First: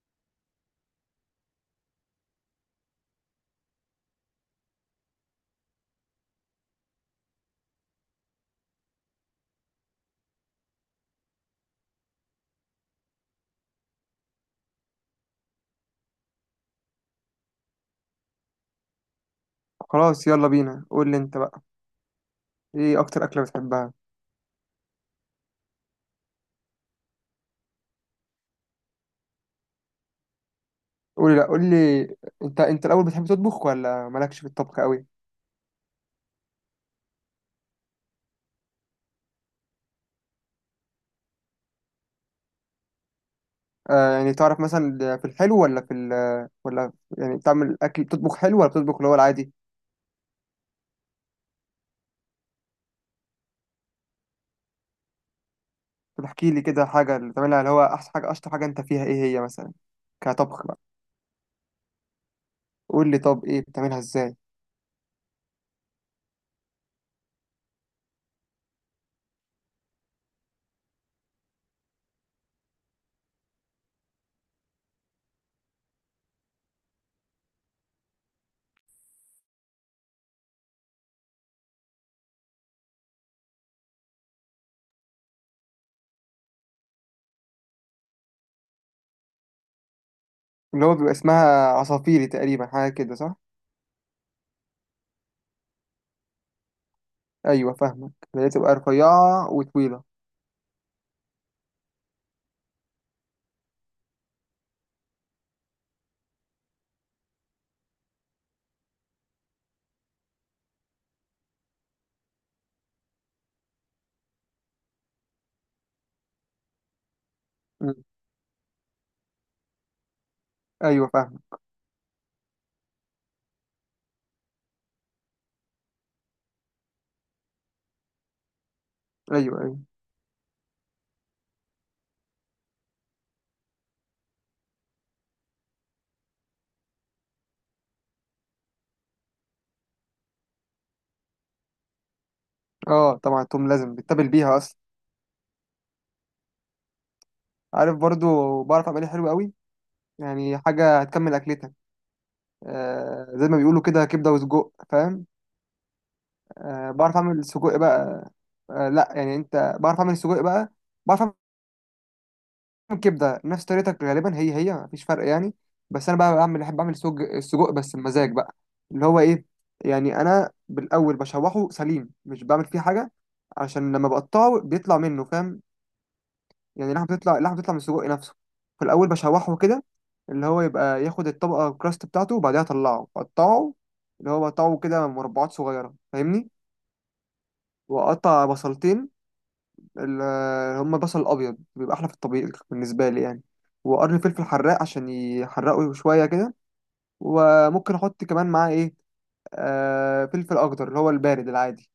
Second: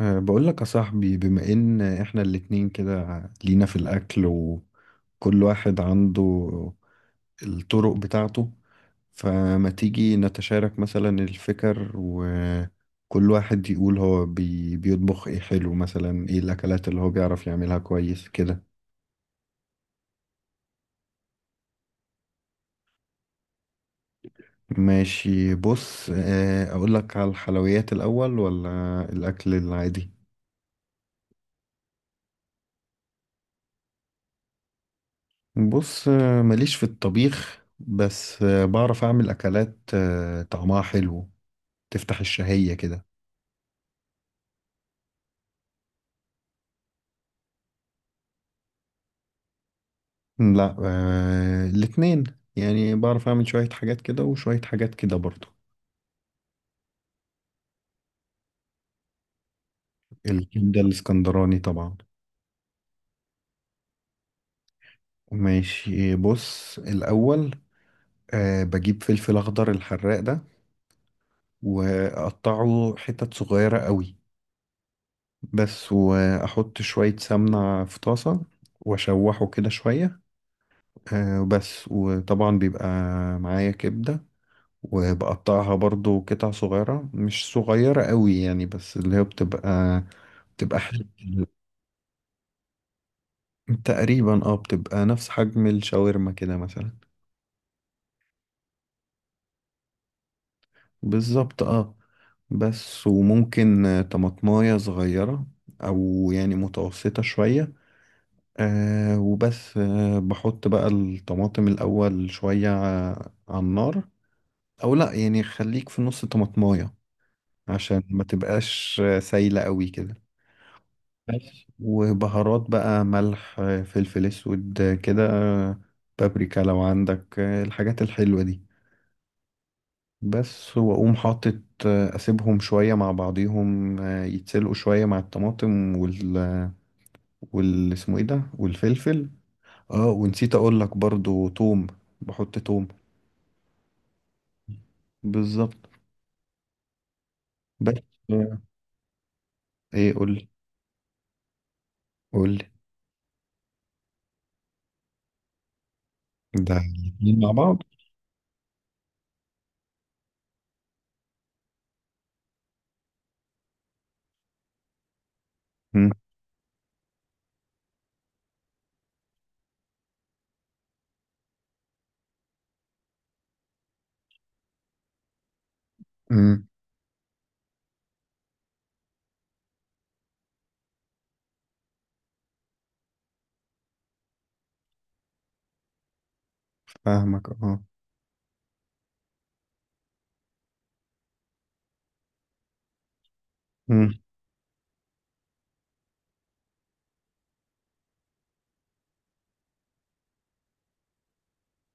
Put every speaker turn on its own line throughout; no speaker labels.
بقول لك يا صاحبي، بما ان احنا الاتنين كده لينا في الاكل، وكل واحد عنده الطرق بتاعته. فما تيجي نتشارك مثلا الفكر، وكل واحد يقول هو بيطبخ ايه حلو، مثلا ايه الاكلات اللي هو بيعرف يعملها كويس كده.
خلاص، يلا بينا. قول لي انت بقى، ايه اكتر اكله بتحبها؟
ماشي، بص اقول لك على الحلويات الاول ولا الاكل العادي؟
قول لي، لا قول لي. انت الاول، بتحب تطبخ ولا مالكش في الطبخ قوي؟
بص ماليش في الطبيخ، بس بعرف اعمل اكلات طعمها حلو، تفتح الشهية كده.
آه، يعني تعرف مثلا في الحلو ولا في ال ولا يعني بتعمل اكل، بتطبخ حلو ولا بتطبخ اللي هو العادي؟
لا، الاتنين. يعني بعرف أعمل شوية حاجات كده وشوية حاجات كده برضو.
طب احكي لي كده حاجه اللي بتعملها، اللي هو احسن حاجه، اشطر حاجه انت فيها ايه هي مثلا، كطبخ بقى؟
الكبدة الإسكندراني طبعا.
قول لي، طب ايه بتعملها ازاي؟
ماشي، بص الأول بجيب فلفل أخضر الحراق ده، وأقطعه حتت صغيرة قوي بس، وأحط شوية سمنة في طاسة وأشوحه كده شوية. بس وطبعا بيبقى معايا كبدة، وبقطعها برضو قطع صغيرة، مش صغيرة قوي يعني، بس اللي هي بتبقى
اللي هو بيبقى
حجم.
اسمها عصافيري تقريبا، حاجه كده، صح؟
تقريبا اه، بتبقى نفس حجم الشاورما كده مثلا.
ايوه فاهمك، اللي هي تبقى رفيعه وطويله.
بالظبط اه. بس وممكن طماطماية صغيرة، أو يعني متوسطة شوية. وبس بحط بقى الطماطم الأول شوية على النار، أو لأ، يعني خليك في نص طماطماية
مم.
عشان ما تبقاش سايلة قوي كده.
ايوه فاهمك.
بس وبهارات بقى: ملح فلفل اسود كده بابريكا لو عندك الحاجات الحلوة دي.
ايوه، ايوه.
بس واقوم حاطط اسيبهم شوية مع بعضيهم يتسلقوا شوية مع الطماطم وال وال اسمه ايه ده، والفلفل. اه ونسيت اقول لك برضو توم، بحط توم.
اه طبعا التوم لازم بتتبل بيها اصلا.
بالظبط. بس
عارف،
آه،
برضو بعرف اعملها حلو قوي.
ايه؟ قول.
يعني حاجه هتكمل اكلتك.
قول.
آه زي ما بيقولوا كده، كبده وسجق، فاهم.
ده
آه بعرف
الاتنين
اعمل
مع
سجق
بعض.
بقى. آه لا يعني انت، بعرف اعمل سجق بقى، بعرف اعمل كبده نفس طريقتك غالبا، هي هي مفيش فرق يعني. بس
مم.
انا بقى بعمل، احب اعمل السجق بس بمزاج بقى. اللي هو ايه، يعني انا بالاول بشوحه سليم، مش بعمل فيه حاجه، عشان لما بقطعه بيطلع منه، فاهم.
مم.
يعني اللحمة بتطلع، اللحمة بتطلع من السجق نفسه. في الأول بشوحه كده، اللي هو يبقى ياخد الطبقة الكراست بتاعته، وبعدها أطلعه أقطعه، اللي هو بقطعه كده مربعات صغيرة، فاهمني.
فاهمك اه.
وأقطع بصلتين، اللي هما بصل الأبيض، بيبقى أحلى في الطبيخ بالنسبة لي يعني.
مم.
وقرن فلفل حراق عشان يحرقه شوية كده. وممكن أحط كمان معاه إيه، آه فلفل أخضر اللي هو البارد العادي.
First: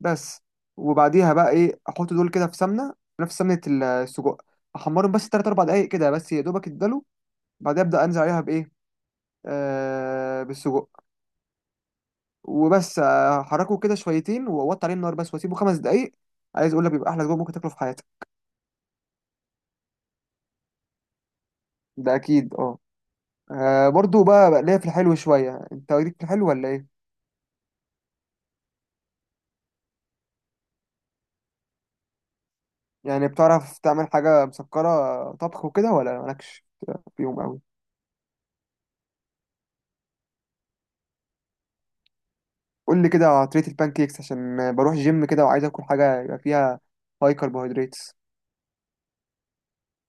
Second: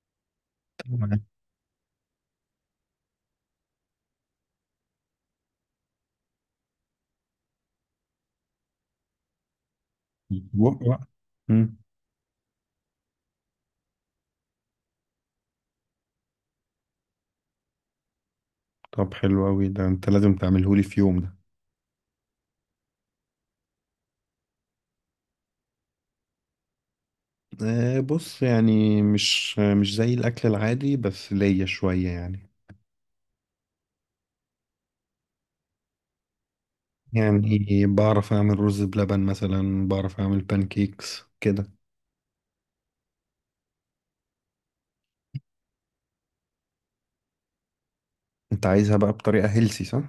بس.
تمام.
وبعديها بقى إيه، أحط دول كده في سمنة، نفس سمنة السجق. أحمرهم بس 3 4 دقايق كده، بس يا دوبك يتدلوا. بعدها ابدا انزل عليها بايه، آه
بق
بالسجق.
بقى. مم.
وبس احركه كده شويتين، واوطي عليه النار، بس واسيبه 5 دقايق. عايز اقول لك بيبقى احلى سجق ممكن تاكله في حياتك.
طب حلو أوي ده، أنت لازم تعملهولي في يوم ده.
ده اكيد اه. برضو بقى ليا في الحلو شويه. انت ليك في الحلو ولا ايه؟
بص يعني مش زي الأكل العادي، بس ليا شوية يعني.
يعني بتعرف تعمل حاجه مسكره طبخ وكده، ولا مالكش فيهم قوي؟
يعني بعرف أعمل رز بلبن مثلا، بعرف أعمل بانكيكس كده.
قول لي كده على طريقه البان كيكس، عشان بروح جيم كده وعايز اكل حاجه يبقى فيها هاي كربوهيدرات.
أنت عايزها بقى بطريقة هيلسي، صح؟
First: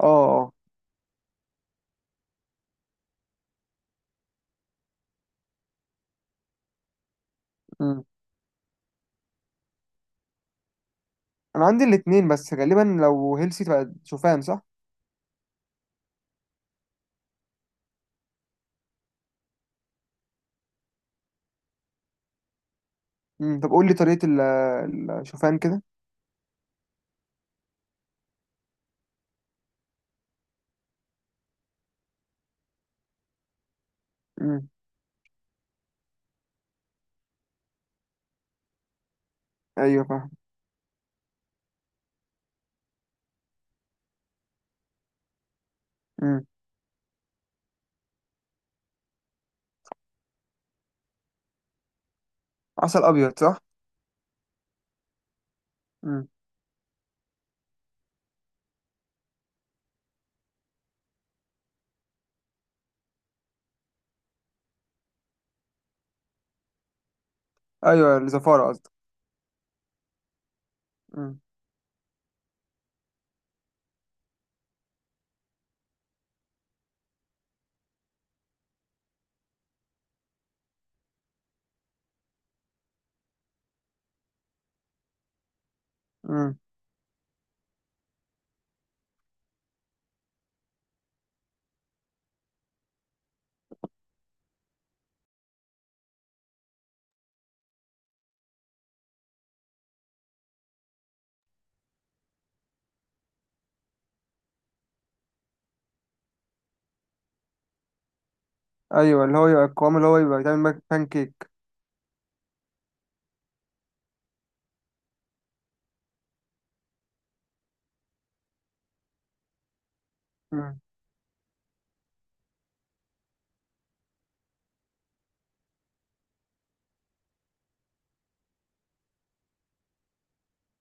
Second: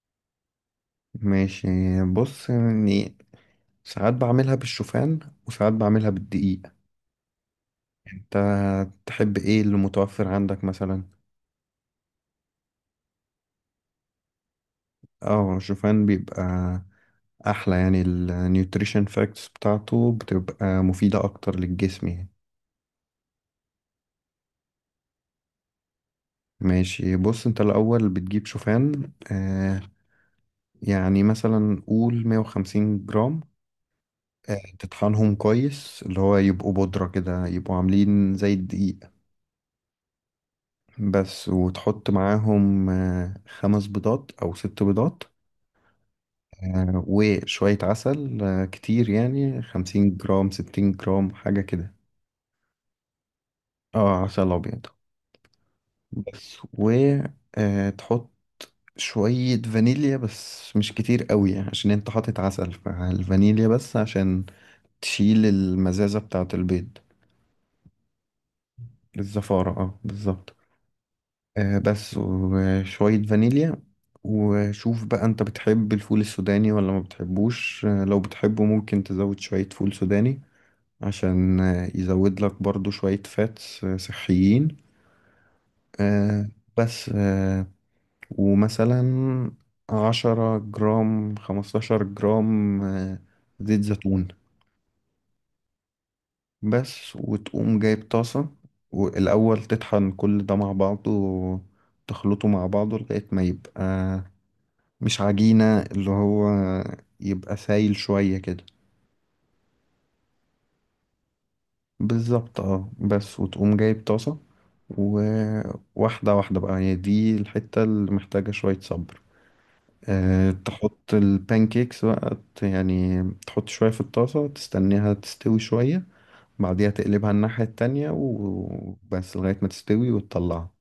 اه. اه.
ماشي، بص يعني ساعات بعملها بالشوفان وساعات بعملها بالدقيق.
مم.
أنت تحب إيه اللي متوفر عندك مثلا؟
انا عندي الاتنين، بس غالبا لو هيلسي تبقى شوفان، صح؟
اه، الشوفان بيبقى أحلى، يعني النيوتريشن فاكتس بتاعته بتبقى مفيدة أكتر للجسم يعني.
مم. طب قول لي طريقة الشوفان كده.
ماشي، بص انت الأول بتجيب شوفان، يعني مثلا قول 150 جرام.
مم.
تطحنهم كويس، اللي هو يبقوا بودرة كده، يبقوا عاملين زي الدقيق.
ايوه فاهم.
بس وتحط معاهم خمس بيضات أو ست بيضات.
مم.
وشوية عسل، كتير يعني 50 جرام، 60 جرام، حاجة كده.
عسل ابيض، صح؟
اه، عسل أبيض.
مم.
بس وتحط شوية فانيليا، بس مش كتير قوي يعني، عشان انت حاطط عسل، فالفانيليا بس عشان تشيل المزازة بتاعة البيض.
ايوه الزفارة قصدك.
الزفارة اه، بالظبط.
مم.
بس وشوية فانيليا. وشوف بقى انت بتحب الفول السوداني ولا ما بتحبوش؟ لو بتحبه، ممكن تزود شوية فول سوداني عشان يزود لك برضو شوية فاتس صحيين. آه
مم.
بس ومثلا 10 جرام، 15 جرام زيت زيتون. بس وتقوم جايب طاسة، والأول تطحن كل ده مع بعضه وتخلطه مع بعضه لغاية ما يبقى مش عجينة، اللي هو يبقى سايل شوية كده.
ايوه، اللي هو يبقى القوام، اللي هو يبقى يتعمل بان كيك.
بالظبط اه. بس وتقوم جايب طاسة، وواحدة واحدة بقى. هي دي الحتة اللي محتاجة شوية صبر.
مم.
تحط البانكيكس بقى، يعني تحط شوية في الطاسة، تستنيها تستوي شوية. بعديها تقلبها الناحية التانية، وبس لغاية ما تستوي وتطلعها.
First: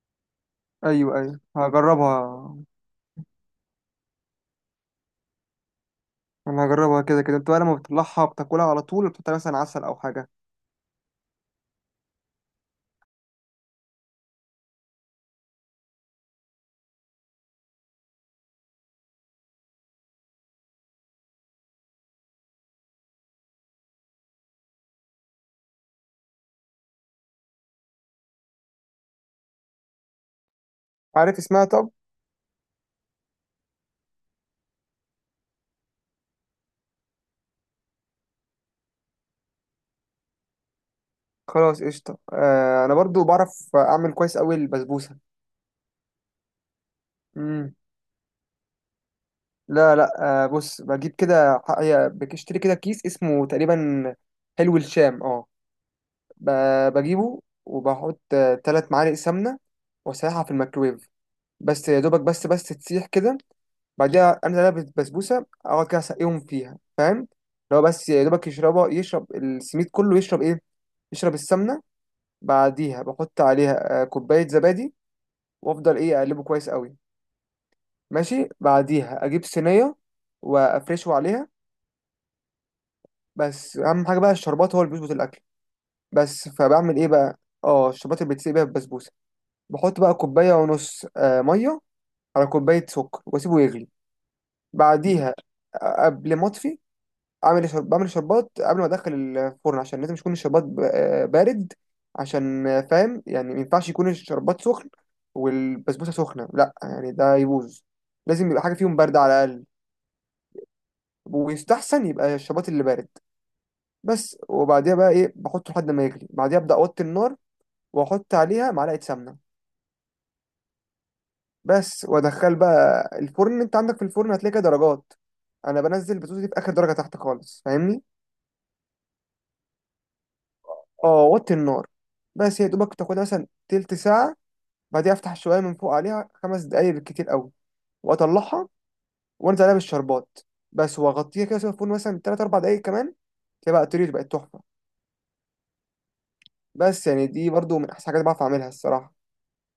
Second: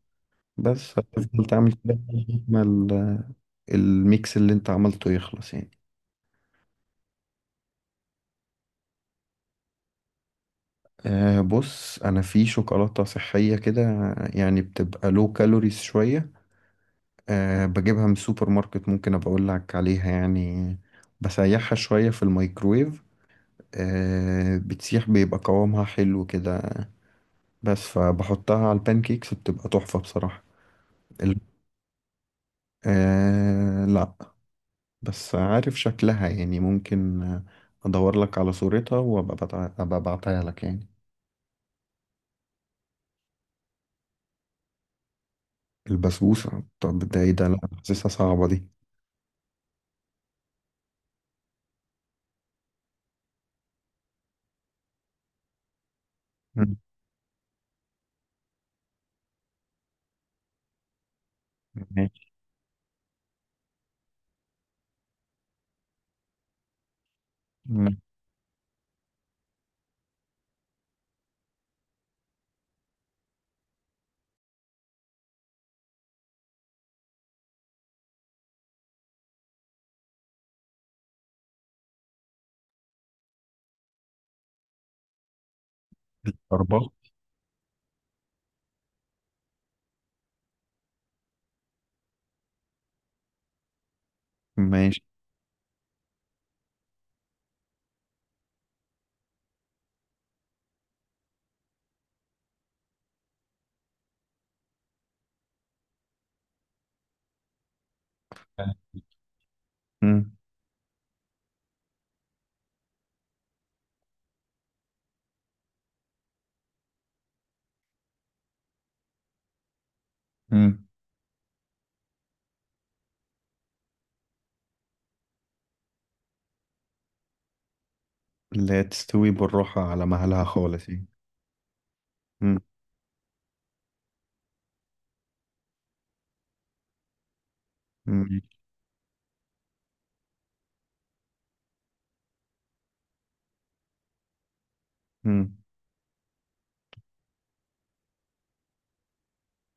بس
ايوه ايوه،
هتفضل تعمل كده لغاية
هجربها.
ما الميكس اللي انت عملته يخلص يعني.
انا هجربها كده كده. انت بقى لما بتطلعها بتاكلها على طول، وبتحط مثلا عسل او حاجة؟
بص، انا في شوكولاتة صحية كده، يعني بتبقى لو كالوريز شوية. بجيبها من السوبر ماركت، ممكن ابقى اقول لك عليها يعني. بسيحها شوية في الميكرويف، بتسيح بيبقى قوامها حلو كده. بس فبحطها على البانكيكس بتبقى تحفة بصراحة.
عارف
ال...
اسمها، طب؟
آه لا. بس عارف شكلها يعني، ممكن ادور لك على صورتها، وابقى أبقى ابعتها لك يعني.
خلاص قشطة. آه انا برضو بعرف اعمل كويس قوي البسبوسة.
البسبوسة؟ طب ده ايه ده؟ لا،
مم.
حاسسها صعبة دي.
لا، لا. آه بص، بجيب كده، هي بتشتري كده كيس اسمه تقريبا حلو الشام، اه.
مم.
بجيبه وبحط 3 معالق سمنة، وأسيحها في الميكرويف، بس يا دوبك،
ماشي.
بس تسيح كده. بعديها أنزل عليها بالبسبوسة، أقعد كده أسقيهم فيها، فاهم. لو
مم.
بس يا دوبك يشربها، يشرب السميد كله، يشرب إيه، يشرب السمنة. بعديها بحط عليها كوباية زبادي. وأفضل إيه أقلبه كويس قوي. ماشي. بعديها أجيب صينية وأفرشه عليها. بس أهم حاجة بقى الشربات، هو اللي بيظبط الأكل. بس
أربعة.
فبعمل إيه بقى. اه الشربات اللي بتسيب بيها البسبوسة، بحط بقى كوباية ونص مية، على كوباية سكر، وأسيبه يغلي.
ماشي.
بعديها قبل ما أطفي، أعمل بعمل شربات قبل ما أدخل الفرن، عشان لازم يكون الشربات بارد. عشان فاهم، يعني ما ينفعش يكون الشربات سخن والبسبوسة سخنة، لأ يعني ده يبوظ. لازم يبقى حاجة فيهم باردة على الأقل،
مم.
ويستحسن يبقى الشربات اللي بارد. بس وبعديها بقى إيه بحطه لحد ما يغلي. بعديها أبدأ أوطي النار وأحط عليها معلقة سمنة.
مم.
بس وادخل بقى الفرن. انت عندك في الفرن هتلاقي كده درجات، انا بنزل البطاطس دي في اخر درجه تحت خالص، فاهمني.
لا، تستوي بالراحة على مهلها خالص يعني.
اه وطي النار،
مم.
بس يا دوبك تاخدها مثلا تلت ساعه. بعديها افتح شويه من فوق عليها 5 دقايق بالكتير قوي،
مم.
واطلعها. وانزل عليها بالشربات، بس واغطيها كده واسيبها في الفرن مثلا 3 4 دقايق كمان. تلاقي بقى الطريقة بقت تحفه.
مم.
بس يعني دي برضو من احسن حاجات بعرف اعملها الصراحه.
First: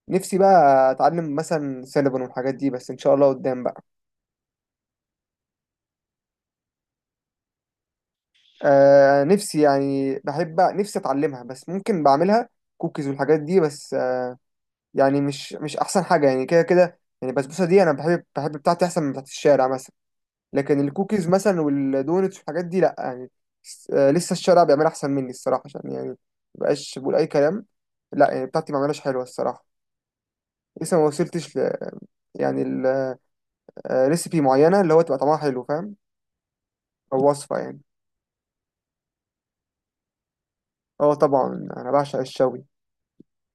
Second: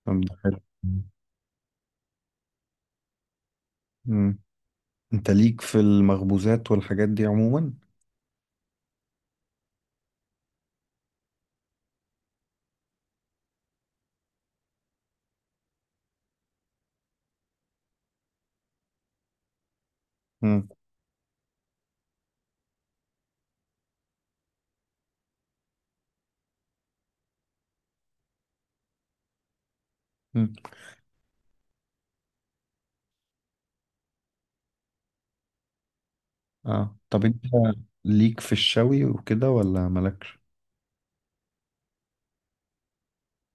طب ده
نفسي
حلو.
بقى اتعلم مثلا سينابون والحاجات دي، بس ان شاء الله قدام بقى.
مم. انت ليك في المخبوزات والحاجات دي عموما؟
آه نفسي يعني، بحب نفسي اتعلمها، بس ممكن بعملها كوكيز والحاجات دي، بس آه يعني مش احسن حاجه، يعني كده كده. يعني البسبوسه دي انا بحب بتاعتي احسن من بتاعت الشارع مثلا.
مم.
لكن الكوكيز مثلا والدونتس والحاجات دي لا يعني، آه لسه الشارع بيعملها احسن مني الصراحه. عشان يعني مبقاش بقول اي كلام، لا يعني بتاعتي ما عملهاش حلوه الصراحه.
مم.
لسه ما وصلتش ل، يعني، ريسيبي معينه اللي هو تبقى طعمها حلو، فاهم.
اه، طب
او
انت
وصفه يعني.
ليك في الشوي وكده ولا مالكش؟
اه طبعا انا بعشق الشوي.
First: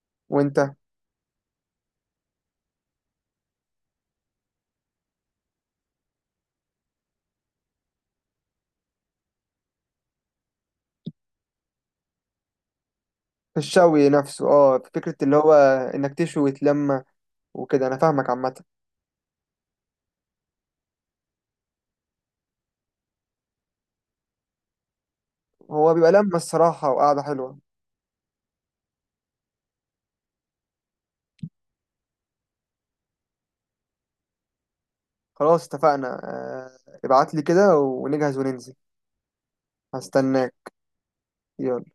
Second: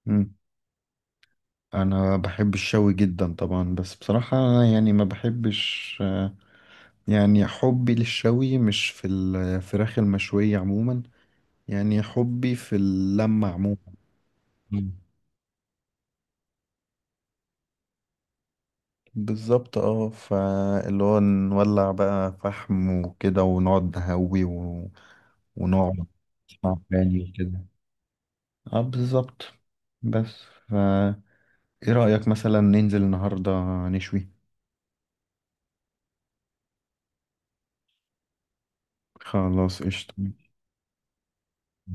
مم.
وانت.
انا بحب الشوي جدا طبعا. بس بصراحة أنا يعني ما بحبش يعني حبي للشوي مش في الفراخ المشوية عموما، يعني حبي في اللمة
في
عموما.
الشوي نفسه اه، في
مم.
فكرة اللي هو انك تشوي وتلمى وكده، انا فاهمك عامة.
بالظبط اه. فاللي هو نولع بقى فحم وكده، ونقعد نهوي
هو
ونقعد
بيبقى لمة
نسمع
الصراحة
أغاني
وقعدة حلوة.
وكده. اه، بالظبط. بس فا ايه رأيك مثلا ننزل النهاردة نشوي؟
خلاص اتفقنا، آه ابعت لي كده ونجهز وننزل.
خلاص قشطة.
هستناك. يلا.